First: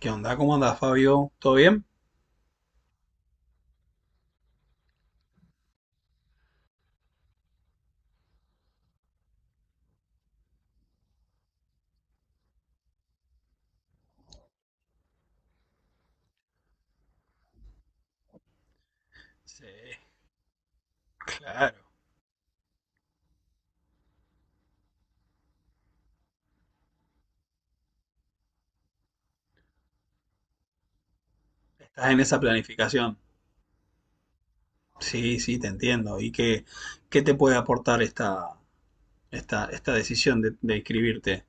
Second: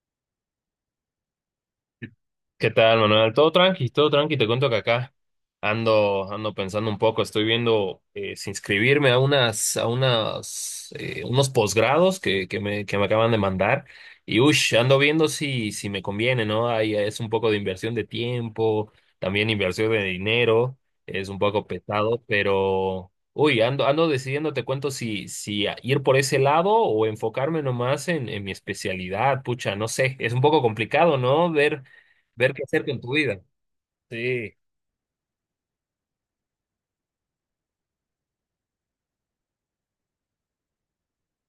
¿Qué onda? ¿Cómo andas, Fabio? ¿Todo bien? ¿Qué tal, Manuel? Todo tranqui, todo tranqui. Te cuento que acá ando pensando un poco. Estoy viendo si inscribirme a unos posgrados que me acaban de mandar. Y ush, ando viendo si me conviene, ¿no? Ahí es un poco de inversión de tiempo, también Sí, inversión de dinero. Es un poco claro. pesado, pero uy, ando decidiendo. Te cuento si, si a- ir por ese lado o enfocarme nomás en mi especialidad. Pucha, no sé. Es un poco complicado, ¿no? Ver ¿Estás en esa ver qué hacer con tu planificación? vida. Sí. Sí, sí, te entiendo. ¿Y qué te puede aportar esta decisión de inscribirte?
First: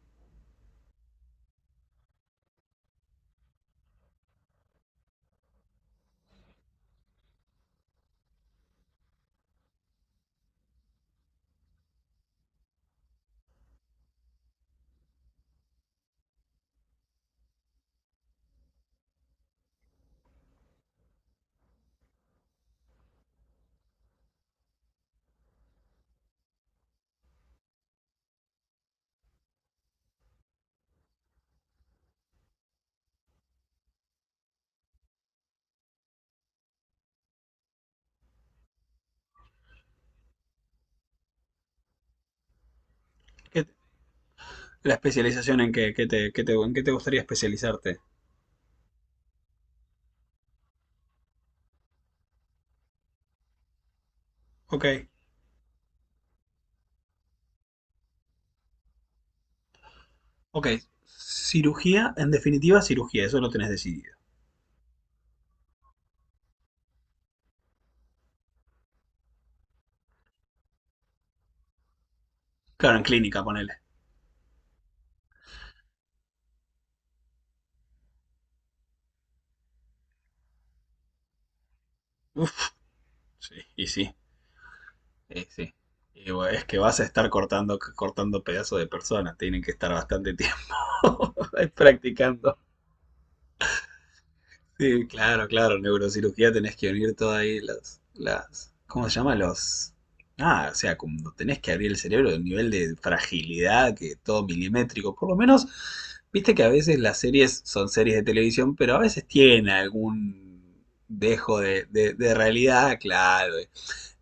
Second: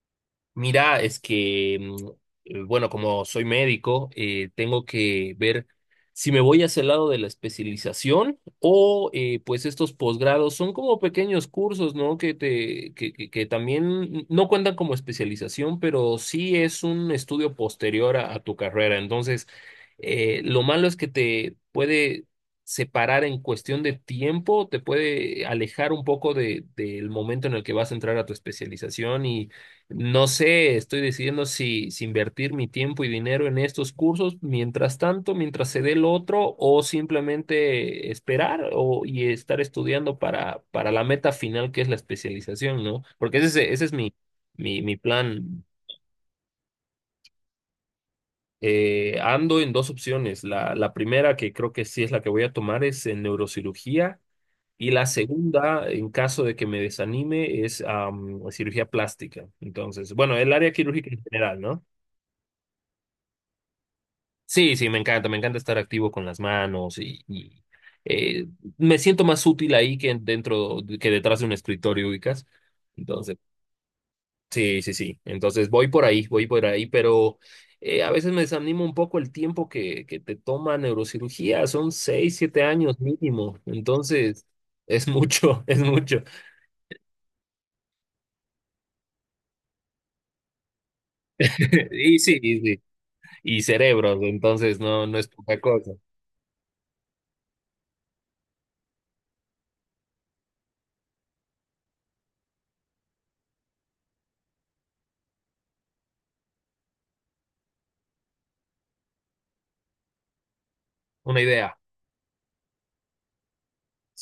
Mira, es que, bueno, como soy médico, tengo que ver si me voy hacia el lado de la especialización o pues estos posgrados son como pequeños cursos, ¿no? Que te, que también no cuentan como especialización, pero sí es un estudio posterior a tu carrera. Entonces, lo malo es que te puede separar en cuestión de tiempo, te puede alejar un poco de, del momento en el que vas a entrar a tu especialización y no sé, estoy decidiendo si invertir mi tiempo y dinero en estos cursos mientras tanto, mientras se dé el otro, o simplemente esperar o, y estar estudiando para la meta final que es la especialización, ¿no? Porque ese, es- ¿Qué- ese es mi, mi, la mi especialización plan. En qué te gustaría especializarte? Ando en dos opciones. La primera, que creo que sí es la que voy a tomar, es en neurocirugía. Ok, Y la segunda, en caso de que me desanime, es cirugía plástica. Entonces, bueno, el ok. área quirúrgica en general, ¿no? Cirugía, en definitiva, cirugía, eso lo tenés decidido. Sí, sí, me encanta estar activo con las manos y, eh, me siento más útil ahí que dentro, que detrás de un escritorio, ubicas. Claro, en Entonces, clínica, ponele. sí, sí, sí. Entonces voy por ahí, pero a veces me desanima un poco el tiempo que te toma neurocirugía. Son seis, siete Uf, años sí, mínimo. y sí, Entonces, es y mucho, sí. es mucho. Y bueno, es que vas a estar cortando, cortando pedazos de personas, tienen que estar bastante tiempo Y sí, practicando. y sí. Y cerebros, entonces Sí, no, no es claro, poca claro, cosa. neurocirugía tenés que unir todas ahí las, ¿cómo se llama? Ah, o sea, cuando tenés que abrir el cerebro, el nivel de fragilidad, que todo milimétrico, por lo menos, viste que a veces las series son series de televisión, pero a veces tiene algún Una dejo idea. de realidad, claro,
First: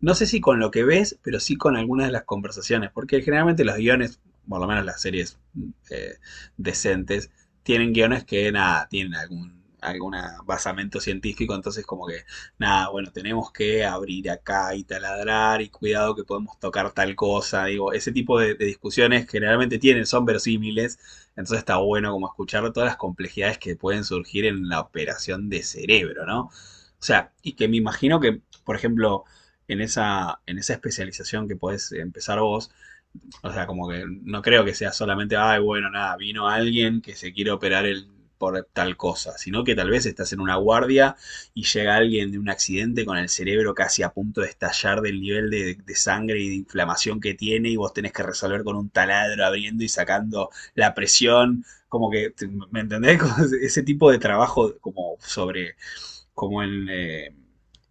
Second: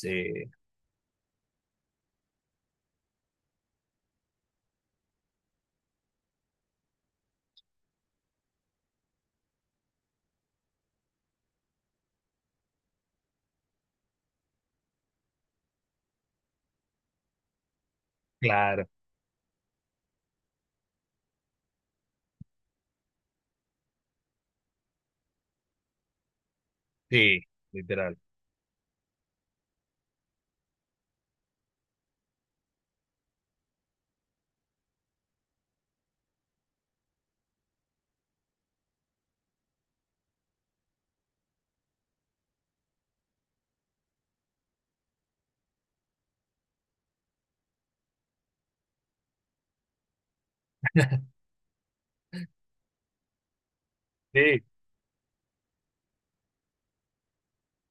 no sé si con lo que ves, pero sí con algunas de las conversaciones, porque generalmente los guiones, por lo menos las series decentes, tienen guiones que nada, tienen algún basamento científico, entonces como que, nada, bueno, tenemos que abrir acá y taladrar y cuidado que podemos tocar tal cosa, digo, ese tipo de claro. discusiones generalmente tienen, son verosímiles, entonces está bueno como escuchar todas las complejidades que pueden surgir en la operación de cerebro, ¿no? O sea, Sí, y que me literal. imagino que, por ejemplo, en esa especialización que podés empezar vos. O sea, como que no creo que sea solamente, ay, bueno, nada, vino alguien que se quiere operar el por tal cosa, sino que tal vez estás en una guardia y llega alguien de un accidente con el cerebro casi a punto de estallar del nivel de sangre y de inflamación que tiene y vos tenés que resolver con un taladro abriendo y sacando la presión, como que, ¿me entendés? Ese tipo de Sí. trabajo como sobre como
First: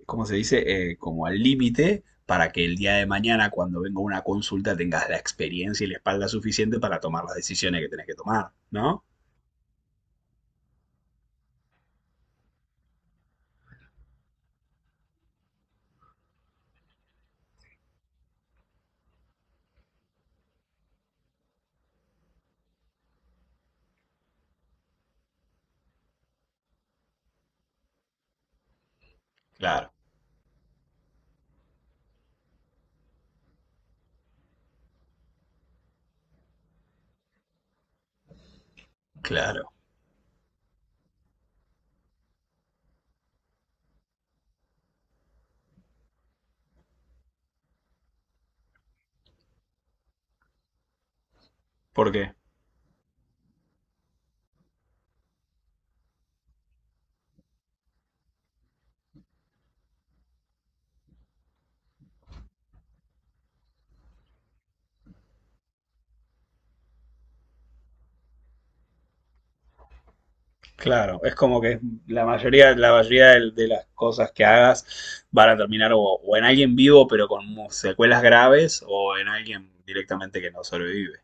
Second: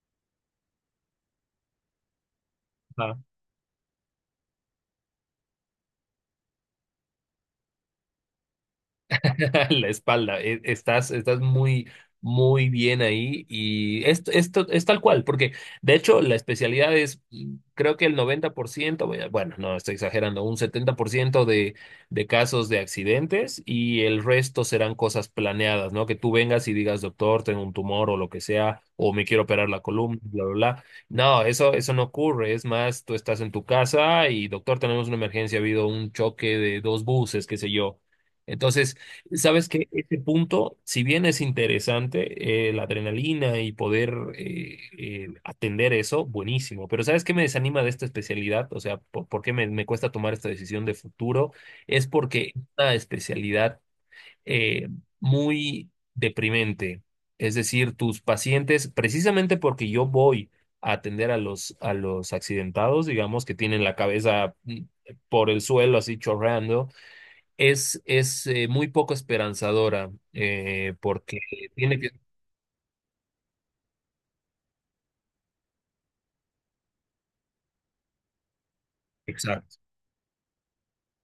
¿cómo se dice? Como al límite para que el día de mañana, cuando venga una consulta, tengas la experiencia y la espalda suficiente para tomar las decisiones que tenés que tomar, ¿no? La espalda. Estás, estás muy, muy bien ahí y esto es tal cual, porque de hecho la especialidad es, creo que el 90%, bueno, no estoy exagerando, un 70% de casos de accidentes y el resto serán cosas planeadas, ¿no? Que tú vengas y digas, doctor, tengo un tumor o lo que sea, o me quiero operar la Claro, columna, bla, bla, bla. No, eso no ocurre. Es más, tú estás en tu casa y, doctor, tenemos una emergencia, ha habido un choque de dos buses, qué sé yo. Entonces, sabes claro. que ese punto, si bien es interesante, la adrenalina y poder atender eso, buenísimo. Pero ¿sabes qué me desanima de esta especialidad? O sea, por qué me, me cuesta tomar esta decisión de futuro? Es ¿Por qué? porque es una especialidad eh, muy deprimente. Es decir, tus pacientes, precisamente porque yo voy a atender a los accidentados, digamos, que tienen la cabeza por el suelo así chorreando es muy poco esperanzadora Claro, es porque como que tiene que... la mayoría de las cosas que hagas van a terminar o en alguien vivo pero con secuelas graves o en alguien Exacto. directamente que no sobrevive.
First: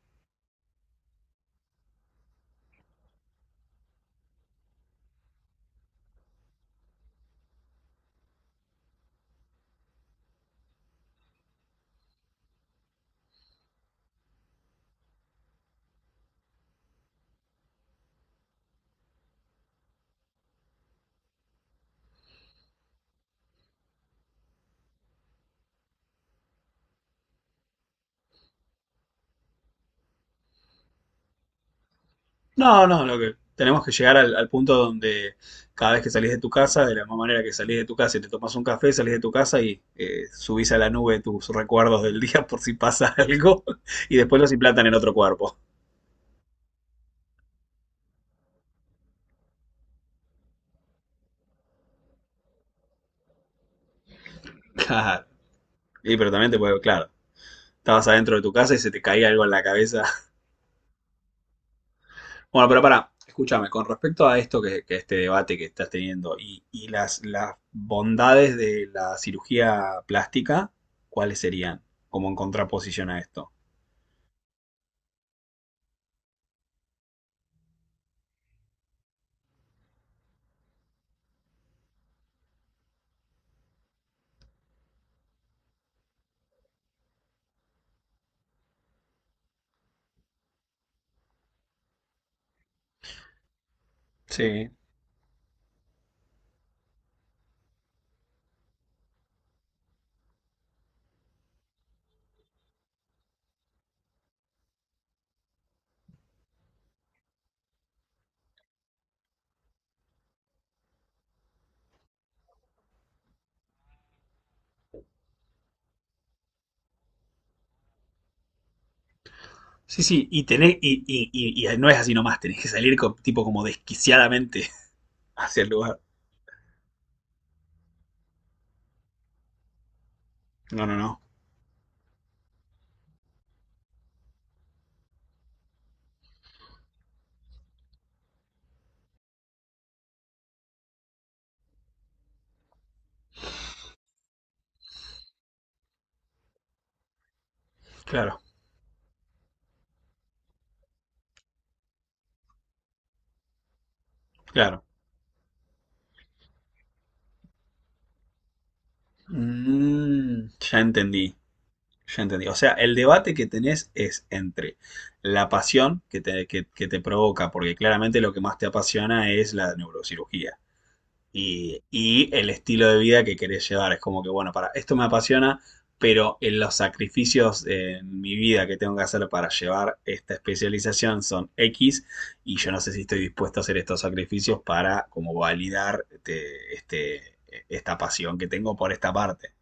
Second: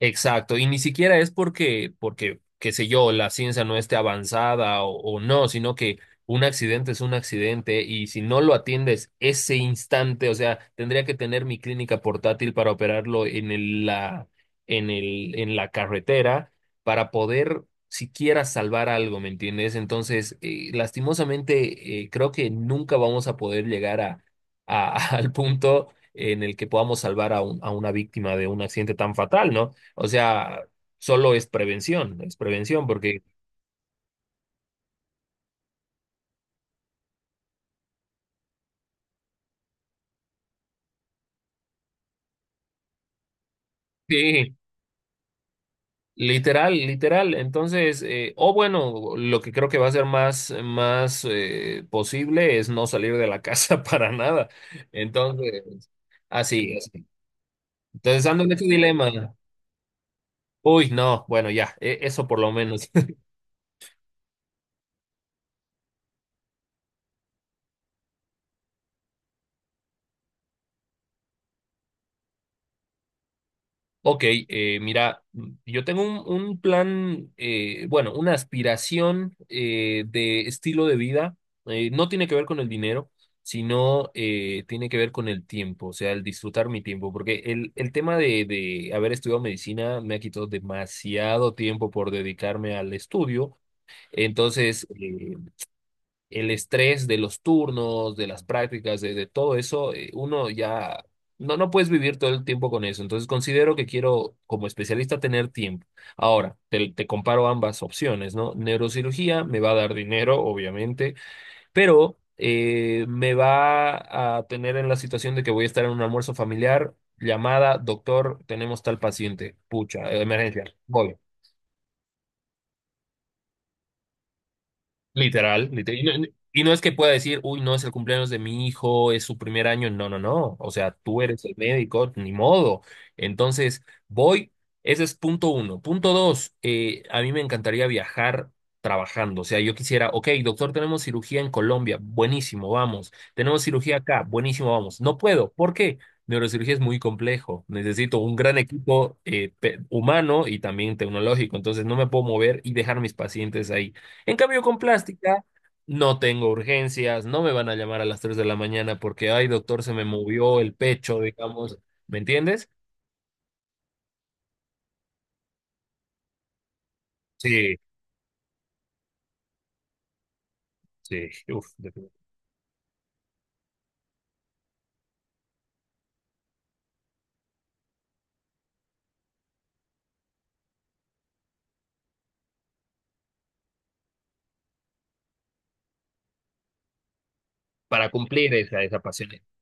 Exacto, y ni siquiera es porque, porque, qué sé yo, la ciencia no esté avanzada o no, sino que un accidente es un accidente y si no lo atiendes ese instante, o sea, tendría que tener mi clínica portátil para operarlo en el, la, en el, en la carretera para poder siquiera salvar algo, ¿me entiendes? Entonces, lastimosamente, creo que nunca vamos a poder llegar al punto en el que podamos salvar a una víctima de un accidente tan fatal, ¿no? O sea, solo es No, prevención, no, lo porque que tenemos que llegar al punto donde cada vez que salís de tu casa, de la misma manera que salís de tu casa y te tomás un café, salís de tu casa y subís a la nube tus recuerdos del día por si pasa algo y después los sí, implantan en otro cuerpo. literal, literal. Entonces, o bueno, lo que creo que va a ser más, más posible es no salir de la casa para nada. Claro. Entonces, Y pero también te así, puede, así. claro, estabas Entonces adentro de ando tu en este casa y se te caía dilema. algo en la cabeza. Uy, no, bueno, ya, eso por lo Bueno, pero menos. para, escúchame, con respecto a esto que este debate que estás teniendo y, y las bondades de la cirugía plástica, ¿cuáles serían como en contraposición a esto? Ok, mira, yo tengo un plan, bueno, una aspiración de estilo de vida. No tiene que ver con el dinero, sino tiene que ver con el tiempo, o sea, el disfrutar mi tiempo, porque el tema de haber estudiado medicina me ha quitado demasiado tiempo por dedicarme al estudio. Sí. Entonces, el estrés de los turnos, de las prácticas, de todo eso, uno ya no, no puedes vivir todo el tiempo con eso. Entonces considero que quiero como especialista tener tiempo. Ahora, te comparo ambas opciones, ¿no? Neurocirugía me va a dar dinero, obviamente, pero me va a tener en la situación de que voy a estar en un almuerzo familiar. Llamada, doctor, tenemos tal paciente. Sí, Pucha, sí, y, emergencia. tenés, Voy. Y no es así nomás, tenés que salir tipo como desquiciadamente hacia el Literal, literal. lugar. Y no, no, y no es que pueda decir, uy, no es el cumpleaños de mi hijo, es su primer año. No, no, no. O No, sea, no, no. tú eres el médico, ni modo. Entonces, voy. Ese es punto uno. Punto dos, a mí me encantaría viajar trabajando. O sea, yo quisiera, ok, doctor, tenemos cirugía en Colombia. Buenísimo, vamos. Tenemos cirugía acá. Buenísimo, vamos. No puedo. ¿Por qué? Neurocirugía es muy complejo. Necesito un Claro, gran equipo humano y también tecnológico. Entonces, no me puedo mover y dejar mis pacientes ahí. En cambio, con claro. plástica no tengo urgencias, no me van a llamar a las 3 de la mañana porque, ay, doctor, se me Mm, movió el ya pecho, entendí, digamos. ¿Me ya entendí. O entiendes? sea, el debate que tenés es entre la pasión que te provoca, porque Sí, claramente lo que más te apasiona es la neurocirugía. sí, uf, y, definitivamente. y el estilo de vida que querés llevar. Es como que, bueno, para esto me apasiona, pero en los sacrificios en mi vida que tengo que hacer para llevar esta especialización son X y yo no sé si estoy dispuesto a hacer estos sacrificios para como validar esta Para pasión que cumplir tengo esa, por esa esta pasión. parte.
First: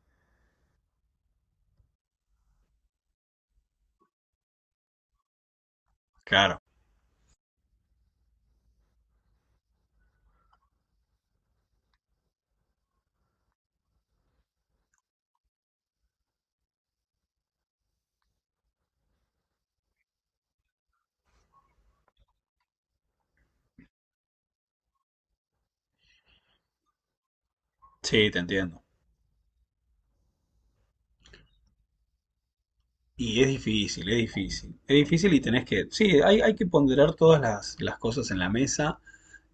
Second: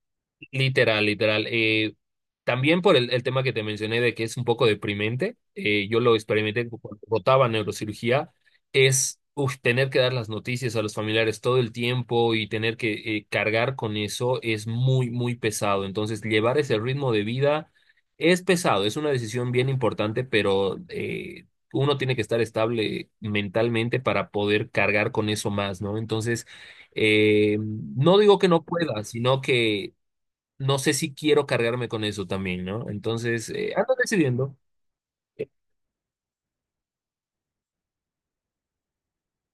Literal, literal. También por el tema que te mencioné de que es un poco deprimente, yo lo Claro, experimenté cuando votaba neurocirugía, es uf, tener que dar las noticias a los familiares todo el tiempo y tener que cargar con eso es muy, muy pesado. Entonces, llevar ese ritmo de vida es pesado, es una decisión bien importante, pero uno tiene que estar estable mentalmente para poder cargar con eso más, ¿no? Entonces, no sí, te digo que no entiendo. pueda, sino que no sé si quiero cargarme con eso también, ¿no? Y es Entonces, ando difícil, es decidiendo. difícil. Es difícil y tenés que, sí, hay que ponderar todas las cosas en la mesa.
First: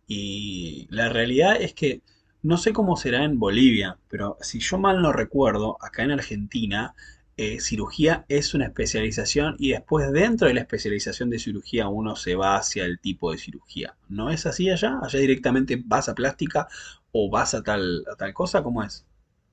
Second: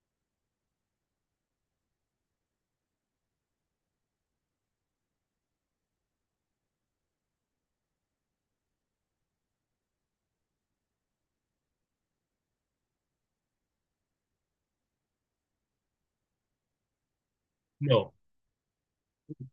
Y la realidad es que no sé cómo será en Bolivia, pero si yo mal no recuerdo, acá en Argentina, cirugía es una especialización y después dentro de la especialización de cirugía uno se va hacia el tipo de cirugía. ¿No es así allá? ¿Allá directamente vas a plástica o vas a tal, No. a tal cosa? ¿Cómo es?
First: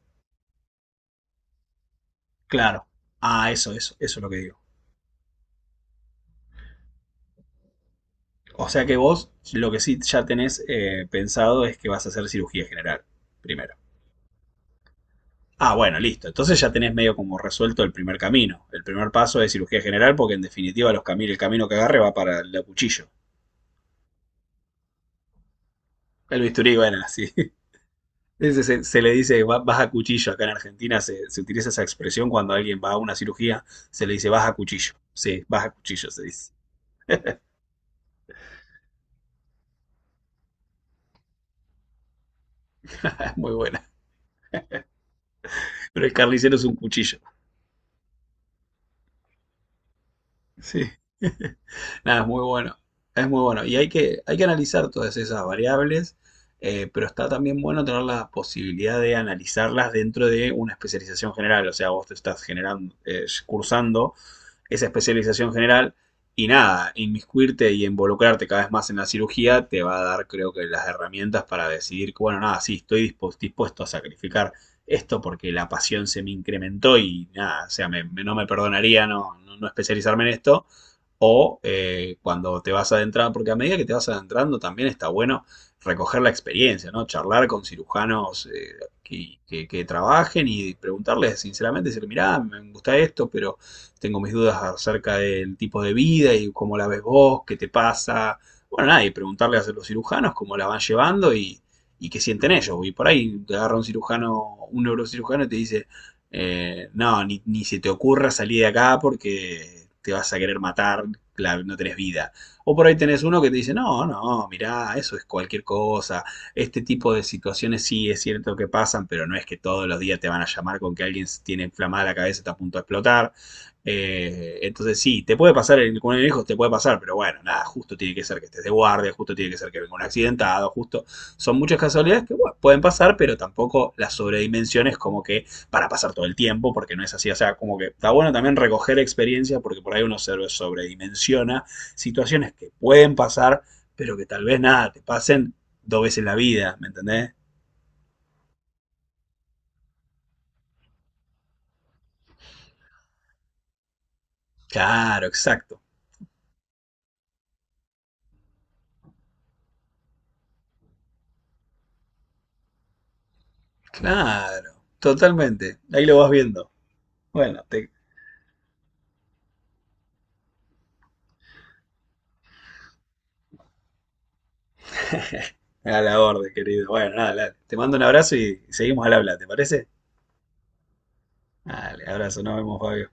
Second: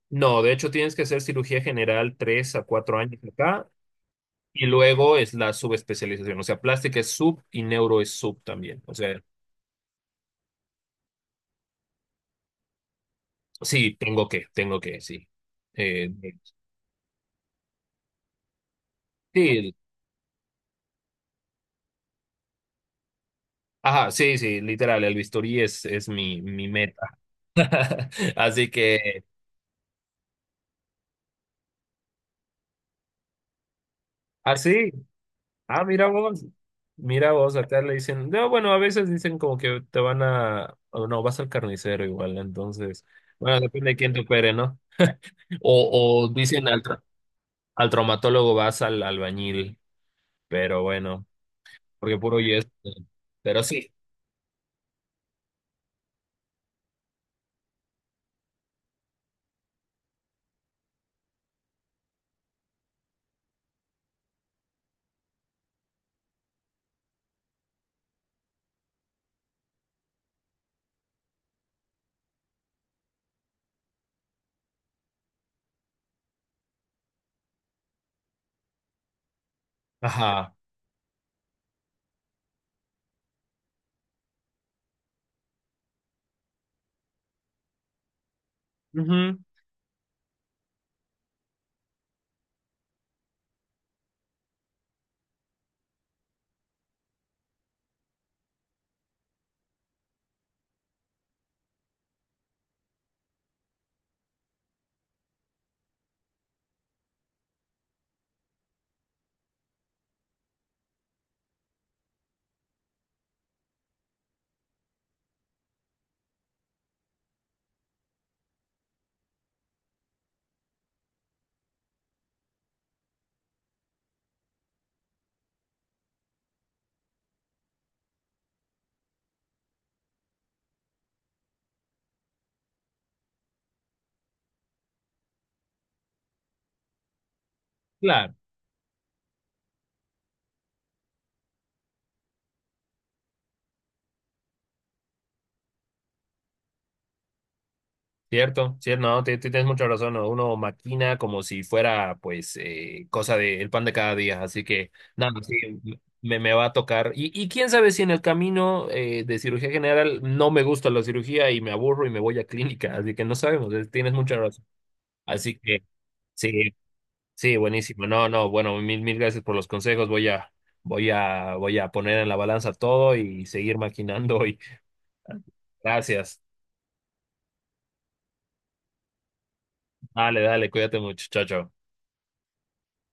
No, de hecho tienes que hacer cirugía general tres a Claro. cuatro años Ah, acá eso es lo que digo. y luego es la subespecialización. O sea, plástica es sub y neuro es sub O también. sea O que sea, vos lo que sí ya tenés pensado es que vas a hacer cirugía general primero. sí, tengo que, sí. Ah, bueno, Eh, listo. Entonces ya tenés medio como resuelto el primer camino. El primer paso es sí, cirugía general porque en definitiva el camino que agarre va para el cuchillo. ajá, sí, sí, literal, el bisturí es El mi bisturí, bueno, meta. así. Ese Así se le que, dice vas a cuchillo. Acá en Argentina se utiliza esa expresión cuando alguien va a una cirugía, se le dice vas a así. cuchillo. Sí, vas a Ah, cuchillo, se dice. mira vos, acá le dicen, no, bueno, a veces dicen como que te van a, o no, vas al carnicero igual, entonces, Es muy bueno, buena. depende de quién te opere, ¿no? Pero el O, carnicero es un cuchillo. al traumatólogo vas al albañil, pero Sí. bueno, porque Nada, es puro muy yeso, bueno. Es muy pero bueno. Y hay sí, que, hay que analizar todas esas variables, pero está también bueno tener la posibilidad de analizarlas dentro de una especialización general. O sea, vos te estás cursando esa especialización general y nada, inmiscuirte y involucrarte cada vez más en la cirugía te va a dar, creo que, las herramientas para decidir que, bueno, nada, sí, estoy dispuesto a sacrificar esto porque la pasión se me incrementó y nada, o sea, no me perdonaría no, no especializarme en ajá, esto o cuando te vas adentrando, porque a medida que te vas adentrando también está bueno recoger la experiencia, ¿no? Charlar con cirujanos ujú, que trabajen y preguntarles sinceramente, decir, mirá, me gusta esto, pero tengo mis dudas acerca del tipo de vida y cómo la ves vos, qué te pasa. Bueno, nada, y preguntarle a los cirujanos cómo la van llevando y qué sienten ellos. Y por ahí te agarra un cirujano, un neurocirujano y te dice, no, ni se te ocurra salir de acá porque te vas a querer matar, no tenés vida. O por ahí tenés uno que te dice, no, no, mirá, eso es cualquier cosa. Este tipo de situaciones sí es cierto que pasan, pero no es que todos los días te van a llamar con que alguien tiene inflamada la cabeza y está a punto de explotar. Entonces sí, te puede pasar con el viejo, te puede pasar, pero bueno, nada, justo tiene que ser que estés de guardia, justo tiene que ser que venga un accidentado, justo. Son muchas casualidades que bueno, pueden pasar, pero tampoco las sobredimensiones como que para pasar todo el tiempo, porque no es así. O sea, como que está bueno claro. también recoger experiencias, porque por ahí uno se sobredimensiona situaciones que pueden pasar, pero que tal vez nada, te pasen dos veces en la vida, ¿me entendés? Cierto, cierto, no, tienes mucha razón, ¿no? Uno maquina como si fuera, pues, cosa de el pan de cada día, así que, Claro, nada, sí, exacto. Me va a tocar. Y quién sabe si en el camino de cirugía general no me gusta la cirugía y me aburro y me voy a clínica, así que no sabemos, tienes mucha razón. Claro, Así totalmente. que, Ahí lo vas viendo. sí, sí, Bueno, buenísimo. No, no, bueno, mil, mil gracias por los consejos, voy a poner en la balanza todo y seguir maquinando hoy. a la Gracias. orden, querido. Bueno, nada, te mando un abrazo y seguimos al habla, ¿te parece? Dale, dale, cuídate mucho, chao, chao. Dale, abrazo, nos vemos, Fabio.